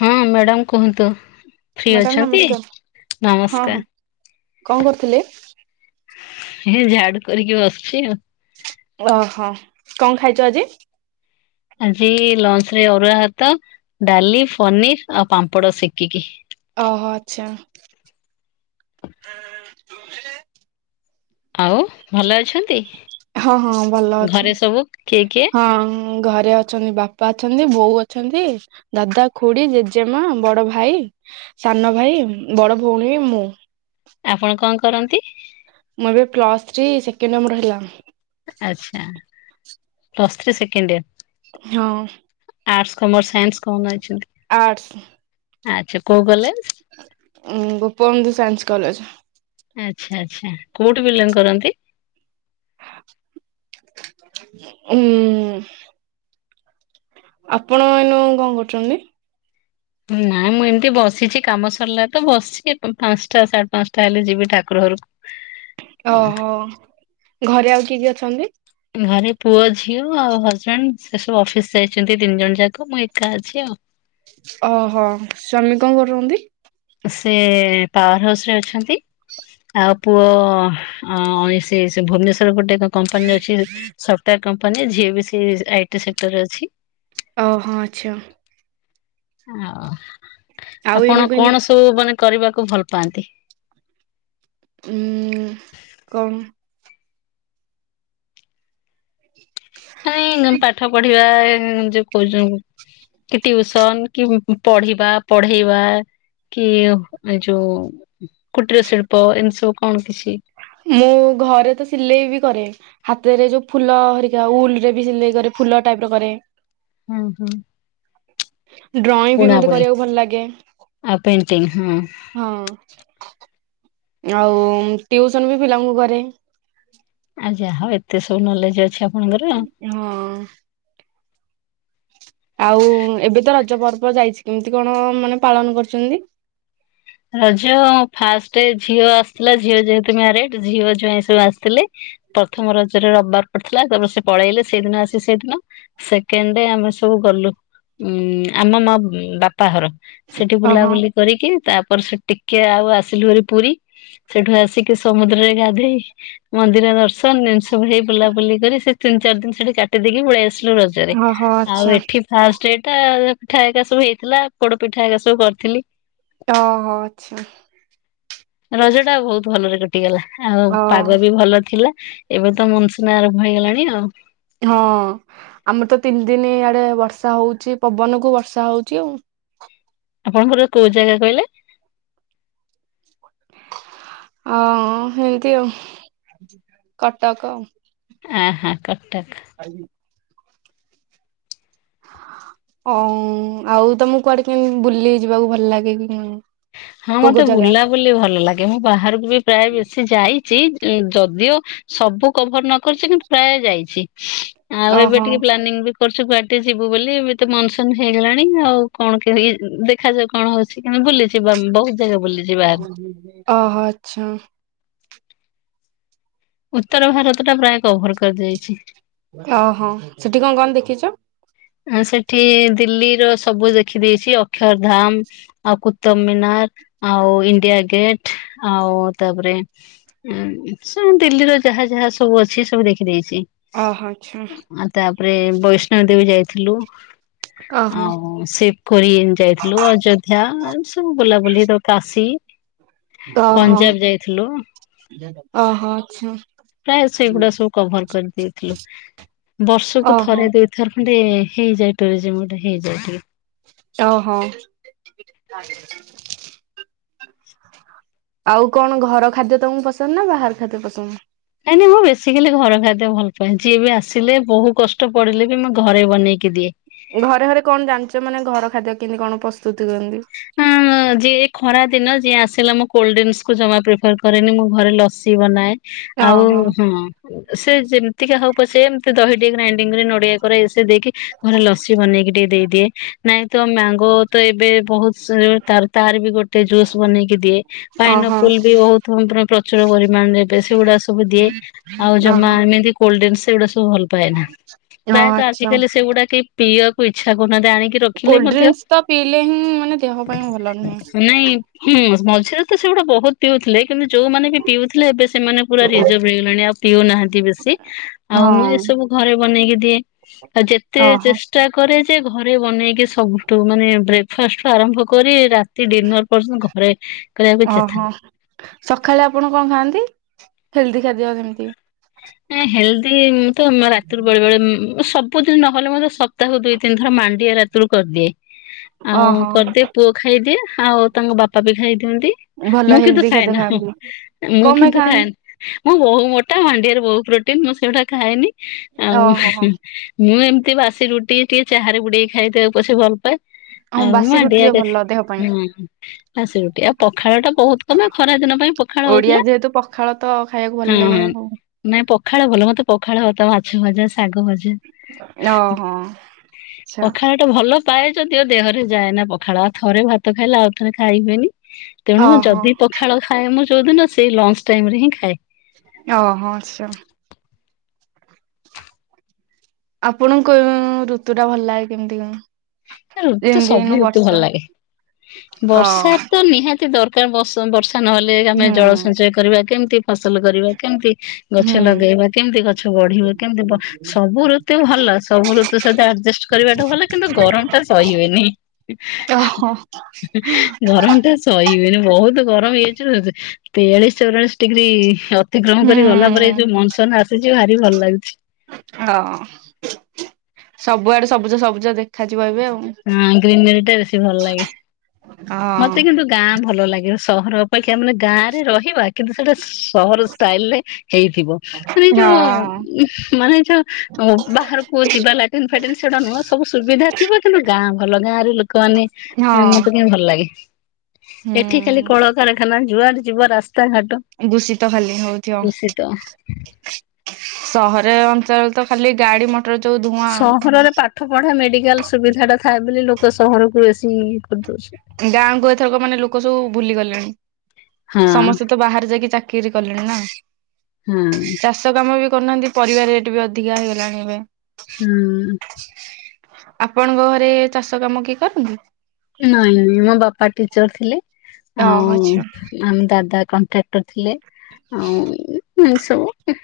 ହଁ ମ୍ୟାଡ଼ାମ କୁହନ୍ତୁ free madam ଅଛନ୍ତି ନମସ୍କାର ହଁ ହଁ ନମସ୍କାର? କଣ କରୁଥିଲେ? ଏ ଝାଡୁ କରିକି ବସୁଛି ଆଉ ଓହୋ କଣ ଖାଇଛ ଆଜି? ଆଜି ଲଞ୍ଚ ରେ ଅରୁଆ ହାତ ଡାଲି ପନିର ଆଉ ପାମ୍ପଡ ଶେକିକି। ଓହୋ ଆଚ୍ଛା ଆଉ ଭଲ ଅଛନ୍ତି? ହଁ ହଁ ଭଲ ଅଛ ଘରେ ସବୁ କିଏ କିଏ ହଁ ଘରେ ଅଛନ୍ତି ବାପା ବାପା ଅଛନ୍ତି ବୋଉ ଅଛନ୍ତି ଦାଦା ଖୁଡି ଜେଜେମା ବଡ ଭାଇ ସାନ ଭାଇ ବଡ଼ ଭଉଣୀ ମୁଁ ଆପଣ କଣ କରନ୍ତି? ମୁଁ ଏବେ ପ୍ଲସ ଥ୍ରୀ ସେକେଣ୍ଡ୍ ୟିଅ ମୋର ହେଲା। ଆଛା ପ୍ଲସ୍ ଥ୍ରୀ ସେକେଣ୍ଡୟର? ହଁ ଆର୍ଟସ, କମର୍, ସାଇନ୍ସ କଣ ନେଇଛନ୍ତି? ଆର୍ଟସ୍। ଆଚ୍ଛା କୋଉ କଲେଜ୍? ଉଁ, ଗୋପବନ୍ଧୁ ସାଇନ୍ସ କଲେଜ୍। ଆଚ୍ଛା, ଆଚ୍ଛା, କୋଉଠି ବିଲଂ କରନ୍ତି? ଉଁ, ଆପଣ ଏଇନୁ କଣ କରୁଛନ୍ତି? ନା ମୁଁ ଏମିତି ବସିଛି କାମ ସରିଲା ତ ବସିଛି ପ-ପାନ୍ସଟା ସାଢେ ପାନ୍ସଟା ହେଲେ ଯିବି ଠାକୁର ଘରକୁ। ଓହୋ! ଘରେ ଆଉ କିଏ କିଏ ଅଛନ୍ତି? ଘରେ ପୁଅ ଝିଅ ଆଉ ହଜବେଣ୍ଡ ସେ ସବୁ ଅଫିସ୍ ଯାଇଛନ୍ତି ତିନି ଜଣ ଯାକ ମୁଁ ଏକା ଅଛି ଆଉ। ଓହୋ! ସ୍ୱାମୀ କଣ କରନ୍ତି? ସେ ପାୱାର୍ ହାଉସ୍ ରେ ଅଛନ୍ତି। ଆଉ ପୁଅ ଅଁ, ସେ ସେ ଭୁବନେଶ୍ଵର ପଟେ ଏକ କମ୍ପାନୀ ରେ ଅଛି। ସେ ସଫ୍ଟାର କମ୍ପାନୀରେ। ଝିଅ ବି ସେ ଆଇଟି ସେକ୍ଟର ରେ ଅଛି। ଓ, ହଁ ଆଚ୍ଛା। ଆଅ ଆଉ ଏଇନୁ ଆପଣ କେମିତି କଣ ସବୁ ମାନେ କରିବା କୁ ଭଲ ପାଆନ୍ତି? ଉଁ, କଣ? ହେ ନା ମୁଁ ପାଠ ପଢିବା ଯୋଉ କରୁଚ କି ଟିଉସନ୍ କି ଉଁ, ଉଁ, ପଢିବା, ପଢେଇବା କି ଏ ଯୋଉ କୁଟୀର ଶିଳ୍ପ ଏମିତି ସବୁ କଣ କିଛି ମୁଁ ଘରେ ତ ସିଲେଇ ବି କରେ ହାତରେ ଯୋଉ ଫୁଲ ହେରିକା ଉଲ୍ ରେ ବି ସିଲେଇ କରେ। ଫୁଲ ଟାଇପ୍ କରେ। ଅଁ, ହୁଁ। ଡ୍ରଇଂ ବି ମୋତେ ବୁଣାବୁଣି କରିବାକୁ ଭଲ ଲାଗେ। ଆଉ ପେଣ୍ଟିଂ ହଁ। ହଁ ଆଉ ଟିଉସନ୍ ବି ପିଲାଙ୍କୁ କରେ। ଯାହା ହଉ ଏତେ ସବୁ ନଲେଜ୍ ଅଛି ଆ ହଁ। ଆଉ ଏବେ ତ ରଜ ପର୍ବ ଯାଇଛି। କେମିତି କଣ ମାନେ ପାଳନ କରିଚନ୍ତି? ରଜ ଫାଷ୍ଟ ଝିଅ ଆସିଥିଲା ଝିଅ ଯେହେତୁ ମ୍ୟାରେଡ୍ ଝିଅ ଜୁଆଇଁ ସବୁ ଆସିଥିଲେ। ପ୍ରଥମ ରଜରେ ରବବାର ପଡିଥିଲା ତାପରେ ସେ ପଳେଇଲେ ସେଇଦିନ ଆସି ସେଇଦିନ। ସେକେଣ୍ଡେ ଆମେ ସ ସବୁ ଗଲୁ ଉଁ, ଆମ ମୋ ଉଁ, ବାପା ଘର ସେଠି ଓହୋ ବୁଲାବୁଲି କରିକି। ତା ପର ସେ ଟିକିଏ ଆଉ ଆସିଲୁ ଭାରି ପୁରୀ। ସେଠୁ ଆସିକି ସମୁଦ୍ରରେ ଗାଧେଇ ମନ୍ଦିର ଦର୍ଶନ ଏମିତି ସବୁ ହେଇ ବୁଲାବୁଲି କରି ସେ ତିିନ ଚାରି ଦିନ ସେଠି କାଟି ଦେଇକି ପଳେଇ ଆସି ଲୁ ରଜରେ। ଓହୋ ଆଉ ଆଚ୍ଛା ଏଠି ଫାଷ୍ଟେ ଠା ଇଏ ପିଠା ଏକା ସବୁ ହେଇଥିଲା ପୋଡ ପିଠା ଏକା ସବୁ କରିଥିଲି। ଓହୋ! ଆଚ୍ଛା। ରଜ ଟା ବହୁତ ଭଲରେ କଟିଗଲା। ଆଉ ଓ ପାଗ ବି ଭଲ ଥିଲା। ଏବେ ତ ମନସୁନ ଆରମ୍ଭ ହେଇଗଲାଣି ଆଉ। ହଁ, ଆମର ତ ତିନି ଦିନି ଇଆଡେ ବର୍ଷା ହଉଛି ପବନ କୁ ବର୍ଷା ହଉଛି ଆଉ। ଆପଣଙ୍କର କୋଉ ଜାଗା କହିଲେ? ଅ, ହେମିତି ଆଉ କଟକ। ଆହା କଟକ। ଆଜି ଅଁ, ଆଉ ତୋମକୁ କୁଆଡେ କେମିତି ବୁଲିି ଯିବାକୁ ଭଲ ଲାଗେ କି କେଉଁ? ହଁ, ମୋତେ ବୁଲାବୁଲି ଭଲ ଲାଗେ। ମୁଁ ବାହାରକୁ ବି ପ୍ରାୟ ବେଶୀ ଯାଇଚି। ଏ ଯଦିଓ ସବୁ କଭର୍ ନ କରିଛି କିନ୍ତୁ ପ୍ରାୟ ଯାଇଛି। ଆଉ ଏବେ ଓହୋ ଟିକେ ପ୍ଲାନିଂ ବି କରୁଛୁ କୁଆଡେ ଯିବୁ ବୋଲି। ଏମିତି ତ ମନସୁନ୍ ହେଇଗଲାଣି ଆଉ କଣ କେଇ ଉଁ, ଉଁ, ଦେଖାଯାଉ କଣ ହଉଛି କିନ୍ତୁ ବୁଲିଚି। ଯିବୁ ଆମେ ବହୁତ ଓହୋ ଆଚ୍ଛା। ଉତ୍ତର ଭାରତ ଟା ପ୍ରାୟ କଭର କରି ଦେଇଚି। ଓହୋ ସେଠି କଣ କଣ ଦେଖିଚ? ଉଁ ସେଠି ଦିଲ୍ଲୀର ସବୁ ଦେଖିଦେଇଚି ଅକ୍ଷରଧାମ ଆଉ କୁତୁବ ମୀନା ର୍ ଆଉ ଇଣ୍ଡିଆ ଗେଟ ଆଉ ତା ପରେ ଏଁ ସେ ଦିଲ୍ଲୀରେ ଯାହା ଯାହା ସବୁ ଅଛି ସବୁ ଦେଖି ଦେଇଚି ଓହୋ ଆଚ୍ଛା ଆଉ ତା ପରେ ବୈଷ୍ଣବ ଦେବୀ ଯାଇଥିଲୁ। ଓ ଆଉ ସେ ପୁରୀ ଯାଇଥିଲୁ ଅଯୋଧ୍ୟା ଏମ୍ ସବୁ ବୁଲାବୁଲି ତ କାଶୀ ଓହୋ, ପଞ୍ଜାବ ଯାଇଥିଲୁ ଓହୋ, ଆଚ୍ଛା। ପ୍ରାୟ ସେଗୁଡା ସବୁ କଭର କରିଦେଇଥିଲୁ। ବର୍ଷକୁ ଓହୋ ଥରେ ଦୁଇଥର ଖଣ୍ଡେ ହେଇଯାଏ ଟୁରିଜିମ୍ ଗୋଟେ ହେଇଯାଏ ଟିକେ। ଓହୋ। ଆଉ କଣ ଘର ଖାଦ୍ୟ ତମକୁ ପସନ୍ଦ ନା ବାହାର ଖାଦ୍ୟ ପସନ୍ଦ? ନାଇଁ ନାଇଁ ମୁଁ ବେଶିକାଲି ଘର ଖାଦ୍ୟ ଭଲପାଏ। ଯିଏ ବି ଆସିଲେ ବହୁ କଷ୍ଟ ପଡିଲେ ବି ମୁଁ ଘରେ ବନେଇ ଘରେ ଘରେ କଣ ଜାଣିଚ। ମାନେ ଘର ଖାଦ୍ୟ କେନ୍ତି କଣ ପ୍ରସ୍ତୁତି କରନ୍ତି? ହୁଁ ଯିଏ ଖରା ଦିନ ଯିଏ ଆସ୍ ଆସିଲା ମୁଁ କୋଲ୍ଡଡ୍ରିଙ୍କସ୍ କୁ ଜମା ପ୍ରିଫର କରେନି ମୁଁ ଘରେ ଲସି ବନାଏ। ଆଉ ଓହୋ ହଁ ସେ ଯେମତିକା ହଉ ପଛେ ଏମତି ଦହି ଟିକେ ଗ୍ରାଇଣ୍ଡିଙ୍ଗ କରି ନଡିଆ କୋରା ଏସ ଦେଇକି ଘରେ ଲସି ବନେଇକି ଟିକେ ଦେଇଦିଏ। ନାଇଁ ତ ମ୍ୟାଙ୍ଗୋ ତ ଏବେ ବହୁତ ସେଓ ତାର ତାର ବି ଗୋଟେ ଜୁସ୍ ବନେଇକି ଦିଏ। ଓହୋ ପାଇନଆପୁଲ ବି ବହୁତ ପୁରା ପ୍ରଚୁର ପରିମା [unintelligible] ସେଗୁଡା ସବୁ ଦିଏ। ଆଉ ଜମା ଓହୋ ଏମିତି କୋଲ୍ଡଡ୍ରିଙ୍କସ ସେଗୁଡା ସବୁ ଭଲ ପାଏନା। ହଁ ପ୍ରାୟତଃ ଆଚ୍ଛା ଆଜିକାଲି ସେଗୁଡା କେଇ ପିଇବାକୁ ଇଛା କରୁ କୋଲ୍ଡଡ୍ରିଙ୍କସ ତ ପିଇଲେ ହିଁ ମାନେ ଦେହ ପାଇଁ ଭଲ ନୁହେଁ। ଉଁ ମଝିରେ ତ ସେଗୁଡା ବହୁତ ପିଉଥିଲେ। କିନ୍ତୁ ଯୋଉମାନେ ବି ପିଉଥିଲେ ଏବେ ସେମାନେ ପୁରା ରିଜର୍ଭ ହେଇଗଲେଣି ଆଉ ପିଉନାହାଁନ୍ତି ବେଶି। ଆଉ ମୁଁ ହଁ ଏସ ସବୁ ଘରେ ବନେଇକି ଦିଏ। ଆଉ ଯେତେ ଓହୋ ଚେଷ୍ଟା କରେ ଯେ ଘରେ ବନେଇକି ସବୁଠୁ ମାନେ ବ୍ରେକ୍ଫାଷ୍ଟୁ ଆରମ୍ଭ କରି ରାତି ଡିନର ପର୍ଯ୍ୟନ୍ତ ଘରେ କରିବାକୁ ଚେଷ୍ଟା। ଓହୋ ସକାଳେ ଆପଣ କଣ ଖାଆନ୍ତି ହେଲ୍ଦି ଖାଦ୍ୟ ଯେମିତି? ନାଇଁ ହେଲ୍ଦି ମୁଁ ତ ରାତିରୁ ବେଳେ ବେଳେ ଉଁ ସବ୍ ବୁ ଦିନ ନହେଲେ ମଧ୍ୟ ସପ୍ତାହକୁ ଦୁଇ ତିିନି ଥର ମାଣ୍ଡିଆ ରାତିରୁ କରିଦିଏ। ଆଉ ଓହୋ କରିଦିଏ ପୁଅ ଖାଇଦିଏ। ଆଉ ତାଙ୍କ ବାପା ବି ଖାଇଦିଅନ୍ତି। ଭଲ ମୁଁ କିନ୍ତୁ ହେଲ୍ଦି ଖାଦ୍ୟ ଖାଏନା ହୁଁ ଖାଆନ୍ତି ମୁଁ କଣ ପାଇଁ କିନ୍ତୁ ଖାଆନ୍ତି ଖାଏନା। ମୁଁ ବହୁ ମୋଟା ମାଣ୍ଡିଆରେ ବହୁ ପ୍ରୋଟିନ ମୁଁ ସେଗୁଡା ଖାଏନି। ଆଉ ଓହୋ ହଁ। ହୁଁ ମୁଁ ଏମ ତି ବାସି ରୁଟି ଟିକେ ଚାହାରେ ବୁଡେଇକି ଖାଏ ତାକୁ ପଛେ ଭଲପାଏ। ହଁ ଆଉ ବାସି ମାଣ୍ଡିଆ ରୁଟିରେ କେ ଭଲ ଦେହ ପାଇଁ ହୁଁ ବାସି ରୁଟି। ଆଉ ପଖାଳ ଟା ବହୁତ କମ ଆଉ ଖରା ଦିନ ପାଇଁ ପଖାଳ ଓଡିଆ ହଉଥିଲା ଯେହେତୁ ପଖାଳ ତ ଖାଇବାକୁ ହଁ ଭଲ ଲାଗେ ହଁ। ଆଉ। ନାଇଁ ପଖାଳ ଭଲ ମୋତେ ପଖାଳ ଭାତ, ମାଛ ଭଜା ସ୍ ଶାଗ ଭଜା, ଆଚ୍ଛା ପଖାଳ ଟା ଭଲ ପାଏ ଯଦିଓ ଦେହରେ ଯାଏନା ପଖାଳ। ଆଉ ଥରେ ଭାତ ଖାଇଲେ ଆଉ ଥରେ ଖାଇ ହୁଏନି। ତେଣୁ ଓହୋ ଯଦି ପଖାଳ ଖାଏ ମୁଁ ଯୋଉଦିନ ସେଇ ଲଞ୍ଚ ଟାଇମ ରେ ହିଁ ଖାଏ। ଓହୋ ଆଚ୍ଛା। ଆପଣଙ୍କୁ ଋତୁ ଟା ଭଲ ଲାଗେ କେମିତି କଣ? ଋତୁ ଯେମିତି ସବୁ ଏଇନୁ ଋତୁ ବର୍ଷା ଭଲ ଲାଗେ। ଅ ବର୍ଷାରେ ତ ନିହାତି ଦର କାର ବସ ବସ୍ ର୍ଷା ନହେଲେ ଆମେ ହୁଁ ଜଳ ସଞ୍ଚୟ କରିବା କେମିତି, ଫସଲ କରିବା କେମିତି, ଗଛ ହୁଁ ଲଗେଇବା କେମିତି, ଗଛ ବଢିବ କେମିତି ବ ସବୁ ଋତୁ ଭଲ ସବୁ ଋତୁ ସହିତ ଆଡଜଷ୍ଟ କରିବା ଟା ଭଲ। କିନ୍ତୁ ଗରମ ଟା ସହି ହୁଏନି। ଓହୋ ଗରମ ଟା ସହି ହୁଏନି। ବହୁତ ଗରମ ହେଇଯାଉଛି, ତେୟାଳିଶ, ଚଉରାଳିଶ ଡିଗ୍ରୀ ଅତିକ୍ରମ କରି ଗଲା ପରେ ଏଇ ହୁଁ ଯୋଉ ମନସନ ଆସିଛି, ଭାରି ଭଲ ଲାଗୁଛି। ଅ ସବୁଆଡେ ସବୁଜ ସବୁଜ ଦେଖାଯା ହଁ, ଗ୍ରୀନେରୀ ଟା ବେଶୀ ଭଲ ଲାଗେ। ମତେ ହଁ କିନ୍ତୁ ଗାଁ ଭଲ ଲାଗିବ ସହର ଅପେକ୍ଷା ମାନେ ଗାଁ ରେ ରହିବା କିନ୍ତୁ ସେଇଟା ସହର ଷ୍ଟାଇଲ ରେ ହେଇଥିବ। ମାନେ ଯୋଉ ହୁଁ ମାନେ ଯୋଉ ମୋବା ବାହାରକୁ ଯିବା ଲାଟିନ୍ ଫାଟିନ୍ ସେଗୁଡା ନୁହଁ ସବୁ ସୁବିଧା ଥିବ କିନ୍ତୁ ଗାଁ ଭଲ ଗାଁରେ ଲୋକମାନେ ହଁ ମତେ ହଁ କାଇଁ ଭଲ ଲାଗେ। ଏଠି ଖାଲି ହୁଁ। କଳକାର ଖାନା ଯୁଆଡେ ଯିବ ରା ଦୂଷିତ ଖାଲି ହଉଥିବ। ଦୂଷିତ ସହରେ ଅଞ୍ଚଳ ତ ଖାଲି ଗାଡି ମଟ ସହରରେ ପାଠ ପଢା, ମେଡିକାଲ ସୁବିଧା ଟା ଥାଏ ବୋଲି ଲୋକ ସହରକୁ ବେଶି ଗାଁକୁ ଏଥରକ ମାନେ ଲୋକ ସବୁ ଭୁଲି ଗଲେଣି‌। ହଁ ସମସ୍ତେ ତ ବାହାରେ ଯାଇକି ଚାକିରି କଲେଣି ନା, ହଁ ଚାଷ କାମ ବି କରୁନାହାନ୍ତି ପରିବା ରେଟ୍ ବି ଅଧିକା ହେଇଗଲାଣି ଏବେ। ହୁଁ। ଆପଣଙ୍କ ଘରେ ଚାଷ କାମ କିଏ କରନ୍ତି? ନାଇଁ ମୋ ବାପା ଟିଚର ଥିଲେ ଓହୋ ଆଉ ଆଚ୍ଛା ଆମ ଦାଦା କଣ୍ଟ୍ରାକ୍ଟର ଥିଲେ ଆଉ ଏ ସବୁ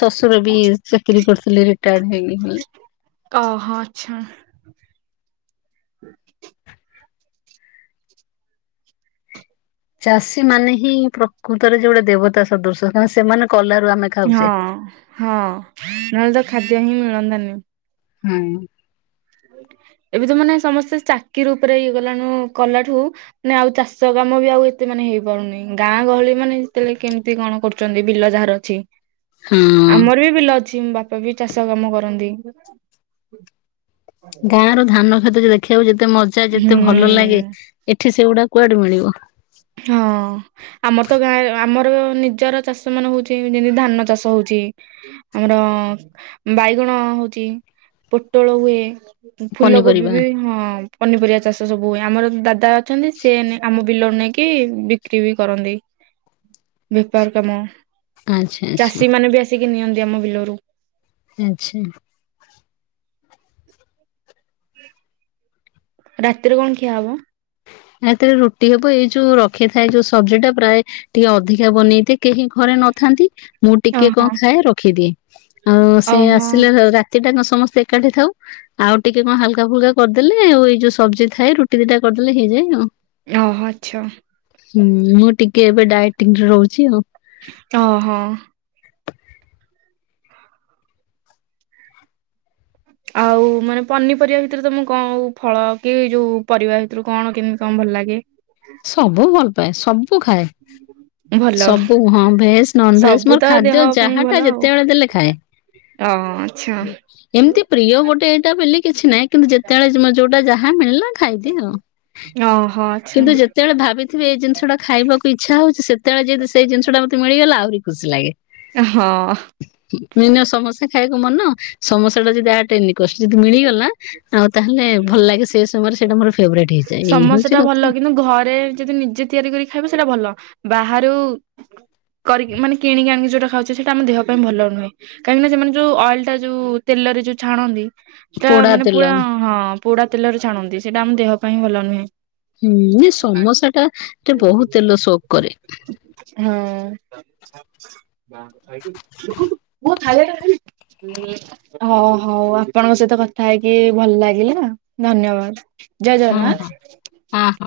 ଶଶୁର ବି ଚାକିରୀ କରିଥିଲେ ରିଟାୟାର୍ଡ ହେଇ ହେଲେ। ତ ଅହ ଆଚ୍ଛା। ଚାଷୀ ମାନେ ହିଁ ପ୍ରକୃତରେ ଯେ ଗୋଟେ ଦେବତା ସଦୃଶ କାରଣ ସେମାନେ କଲାରୁ ଆମେ ଖାଉଛେ। ହଁ ହଁ ନହେଲେ ତ ଖାଦ୍ୟ ହିଁ ମିଳନ୍ତାନି। ହୁଁ। ହ ଏବେ ଯୋଉ ମାନେ ସମସ୍ତେ ଚାକିର ଉପରେ ଇଏ କଲାନୁ କଲାଠୁ ଆମେ ଆଉ ଚାଷ କାମ ବି ଆଉ ଏତେ ମାନେ ନେ ହେଇ ପାରୁନି ଗାଁ ଗହଳି ମାନେ ଯେତେବେଳେ କେମିତି କଣ କରୁଛନ୍ତି ବିଲ ଯାହାର ଅଛି। ହଁ ଆମର ବି ବିଲ ଅ ଛି ମୋ ବାପା ବି ଚାଷ କାମ କରନ୍ତି। ଗାଁ ର ଧାନ କ୍ଷେତ ଯେତେ ଦେଖିବାକୁ ଯେତେ ମଜା ହୁଁ ଯେତେ ଭଲ ଲାଗେ ଏଠି ଏଠି ସେଗୁଡା କୁଆଡେ ମିଳିବ? ହଁ ଆମର ତ ଗାଁରେ ଆମର ନିଜର ଚାଷ ମାନ ହଉଛି ଯେମିତି ଧାନ ଚାଷ ହଉଛି। ହୁଏ ଆମର ବାଇଗଣ ହଉଛି ପୋଟଳ ହୁଏ। ଫୁଲ କୋବି ପନିପରିବା ବି ହଁ ପନିପରିବା ଚାଷ ସବୁ ହୁଏ ଆମର ଦାଦା ଛନ୍ତି ସେ ଏନି ଆମ ବିଲରୁ ନେଇକି କି ବିକ୍ରି ବି କରନ୍ତି ବେପାର କାମ ଆଚ୍ଛା ଆଚ୍ଛା। ବିକି ନିଅନ୍ତି ଆମ ବିଲ ରୁ ଆଚ୍ଛା। ରାତିରେ କଣ ଖିଆ ହବ? ରାତିରେ ରୁଟି ହବ ଏଇ ଯୋଉ ରଖିଥାଏ ଯୋଉ ସବଜି ଟା ପ୍ରାୟ ଟିକେ ଅଧିକା ବନେଇଦିଏ କେହି ଘରେ ନଥାନ୍ତି ମୁଁ ଟିକେ ଓହୋ କଣ ଖାଏ ରଖିଦିଏ ଆଉ ସେ ଓହୋ ଆସିଲେ ରା ରାତି ତିଟା କଣ ସମସ୍ତେ ଏକାଠି ଥାଉ ଆଉ ଟିକେ କଣ ହାଲକା ଫୁଲକା କରିଦେଲେ ଆଉ ଏଇ ଯୋଉ ସବ୍ଜି ଥାଏ ରୁଟି ଦିଟା କରି ଦେଲେ ହେଇ ଯାଏ। ଓହୋ ଆଚ୍ଛା। ହୁଁ ମୁଁ ଟିକେ ଏବେ ଡାଏଟିଂରେ ରହୁଛି ଆଉ। ଓହୋ। ଆଉ ମାନେ ପନିପରିବା ଭିତରେ ତ ମୁଁ କଉଁ ଫଳ କି ଯୋଉ ପରିବା ଭିତରୁ କଣ କେମତି ତମ ଭଲ ଲାଗେ? ସବୁ ଭଲ ପାଏ ସବୁ ଖାଏ। ଭଲ ସବୁ ହଁ ଭେଜ ନନଭେଜ ସବୁ ମୋର ତ ଦେହ ଖାଦ୍ୟ ପାଇଁ ଯାହା ଭଲ ଟା ଆଉ। ଯେତେବେଳେ ଦେଲେ ଖାଏ। ଅ ଆଚ୍ଛା ଏମିତି ପ୍ରିୟ ଗୋଟେ ଏଇଟା ବୋଲି କିଛି ନାହିଁ କିନ୍ତୁ ଯେତେବେଳେ ଯୁମ ଯୋଉଟା ଯାହା ହା ମିଳିଲା ଖାଇଦିଏ ଆଉ ଓହୋ ଆଚ୍ଛା କିନ୍ତୁ ଯେ ଭାବିଥିବି ଏଇ ଜିନିଷଟା ଖାଇବାକୁ ଇଚ୍ଛା ହଉଛି ସେତେବେଳେ ଯଦି ସେଇ ଜିନିଷଟା ମତେ ମିଳିଗଲା ଆହୁରି ଖୁସି ଲାଗେ। ହଁ। ମିନ ସମସା ଖାଇବାକୁ ମନ ସମସା ଟା ଯାହାଟେନି ଷ୍ଟ ଯଦି ମିଳିଗଲା ଆଉ ତାହେଲେ ଭଲ ଲାଗେ ସେ ସମୟରେ ସେଇଟା ମୋର ଫେବରାଇଟ୍ ହେଇଯାଏ। ଏଇ ସମସ୍ତେ ହଉଛି ଟା ଭଲ କଥା କିନ୍ତୁ ଘ ରେ ଯଦି ନିଜେ ତିଆରି କରି ଖାଇବ ସେଇଟା ଭଲ ବାହାରୁ କରିକି ମାନ କିଣିକି ଆଣି ଯୋଉଟା ଖାଉଛେ ସେଟା ଆମ ଦେହ ପାଇଁ ଭଲ ନୁହେଁ କାହିଁକିନା ସେମାନେ ଯୋଉ ଅଏଲଟା ଯଉ ତେଲ ରେ ଯୋଉ ଛାଣନ୍ତି। ତା ପୋଡା ମାନେ ତେଲ ପୁରା ହଁ ପୋଡା ତେଲରେ ଛାଣନ୍ତି ସେଇଟା ଆମ ଦେହ ପାଇଁ ଭଲ ନୁହେଁ। ହୁଁ ଯେ ସମସା ଟା ଟିକେ ବହୁତ ତେଲ ଶୋକ କରେ। ହୁଁ [inaudible] ହଉ ହଉ ଆପଣଙ୍କ ସହିତ କଥା ହେଇକି ଭଲ ଲାଗିଲା ଧନ୍ୟବାଦ। ଜୟ ହଁ ହଁ ଜଗନ୍ନାଥ। ହଁ ହଁ।